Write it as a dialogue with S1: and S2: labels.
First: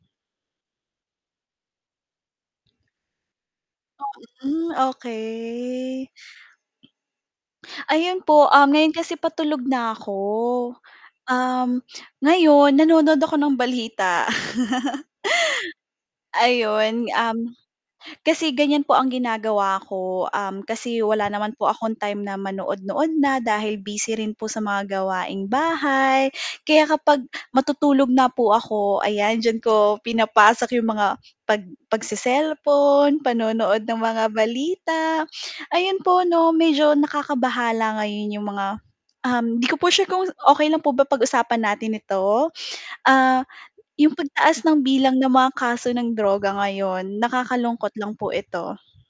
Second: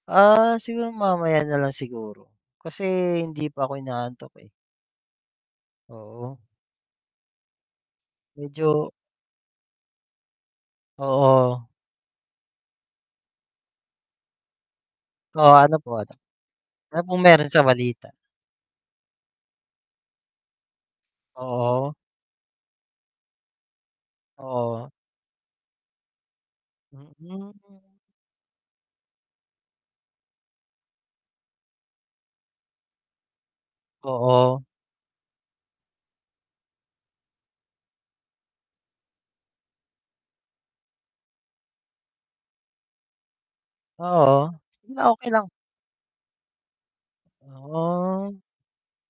S1: Ah, siguro mamaya na lang siguro. Kasi hindi pa ako inaantok, eh.
S2: Mm, okey.
S1: Oo.
S2: Ayun po, ah, ngayon
S1: Medyo.
S2: kasi patulog nako
S1: Oo.
S2: um, ngayon nanonood ako ng balita.
S1: Oo. Ano po ano
S2: Ayun,
S1: po
S2: um,
S1: meron sa balita?
S2: kasi ganyan po ang ginagawa ko, um, kasi wala naman po
S1: Oo.
S2: akong time na ma-nood-nood na dahil busy rin po sa mga
S1: Oo.
S2: gawaing bahay kaya kapag
S1: Mm.
S2: matutulog na po ako ayan diyan ko pinapasok yung mga pag pag-se-cellphone, panonood ng mga
S1: Oo.
S2: balita. Ayun po 'no medyo nakakabahala ngayon yung mga um, hindi ko po sure kung okey lang po ba pag-usapan natin ito? Ah, yung
S1: Oo.
S2: pagtaas ng
S1: Sige na
S2: bilang
S1: okay
S2: ng
S1: lang.
S2: mga kaso ng droga ngayon nakakalungkot lang po
S1: Oh.
S2: ito.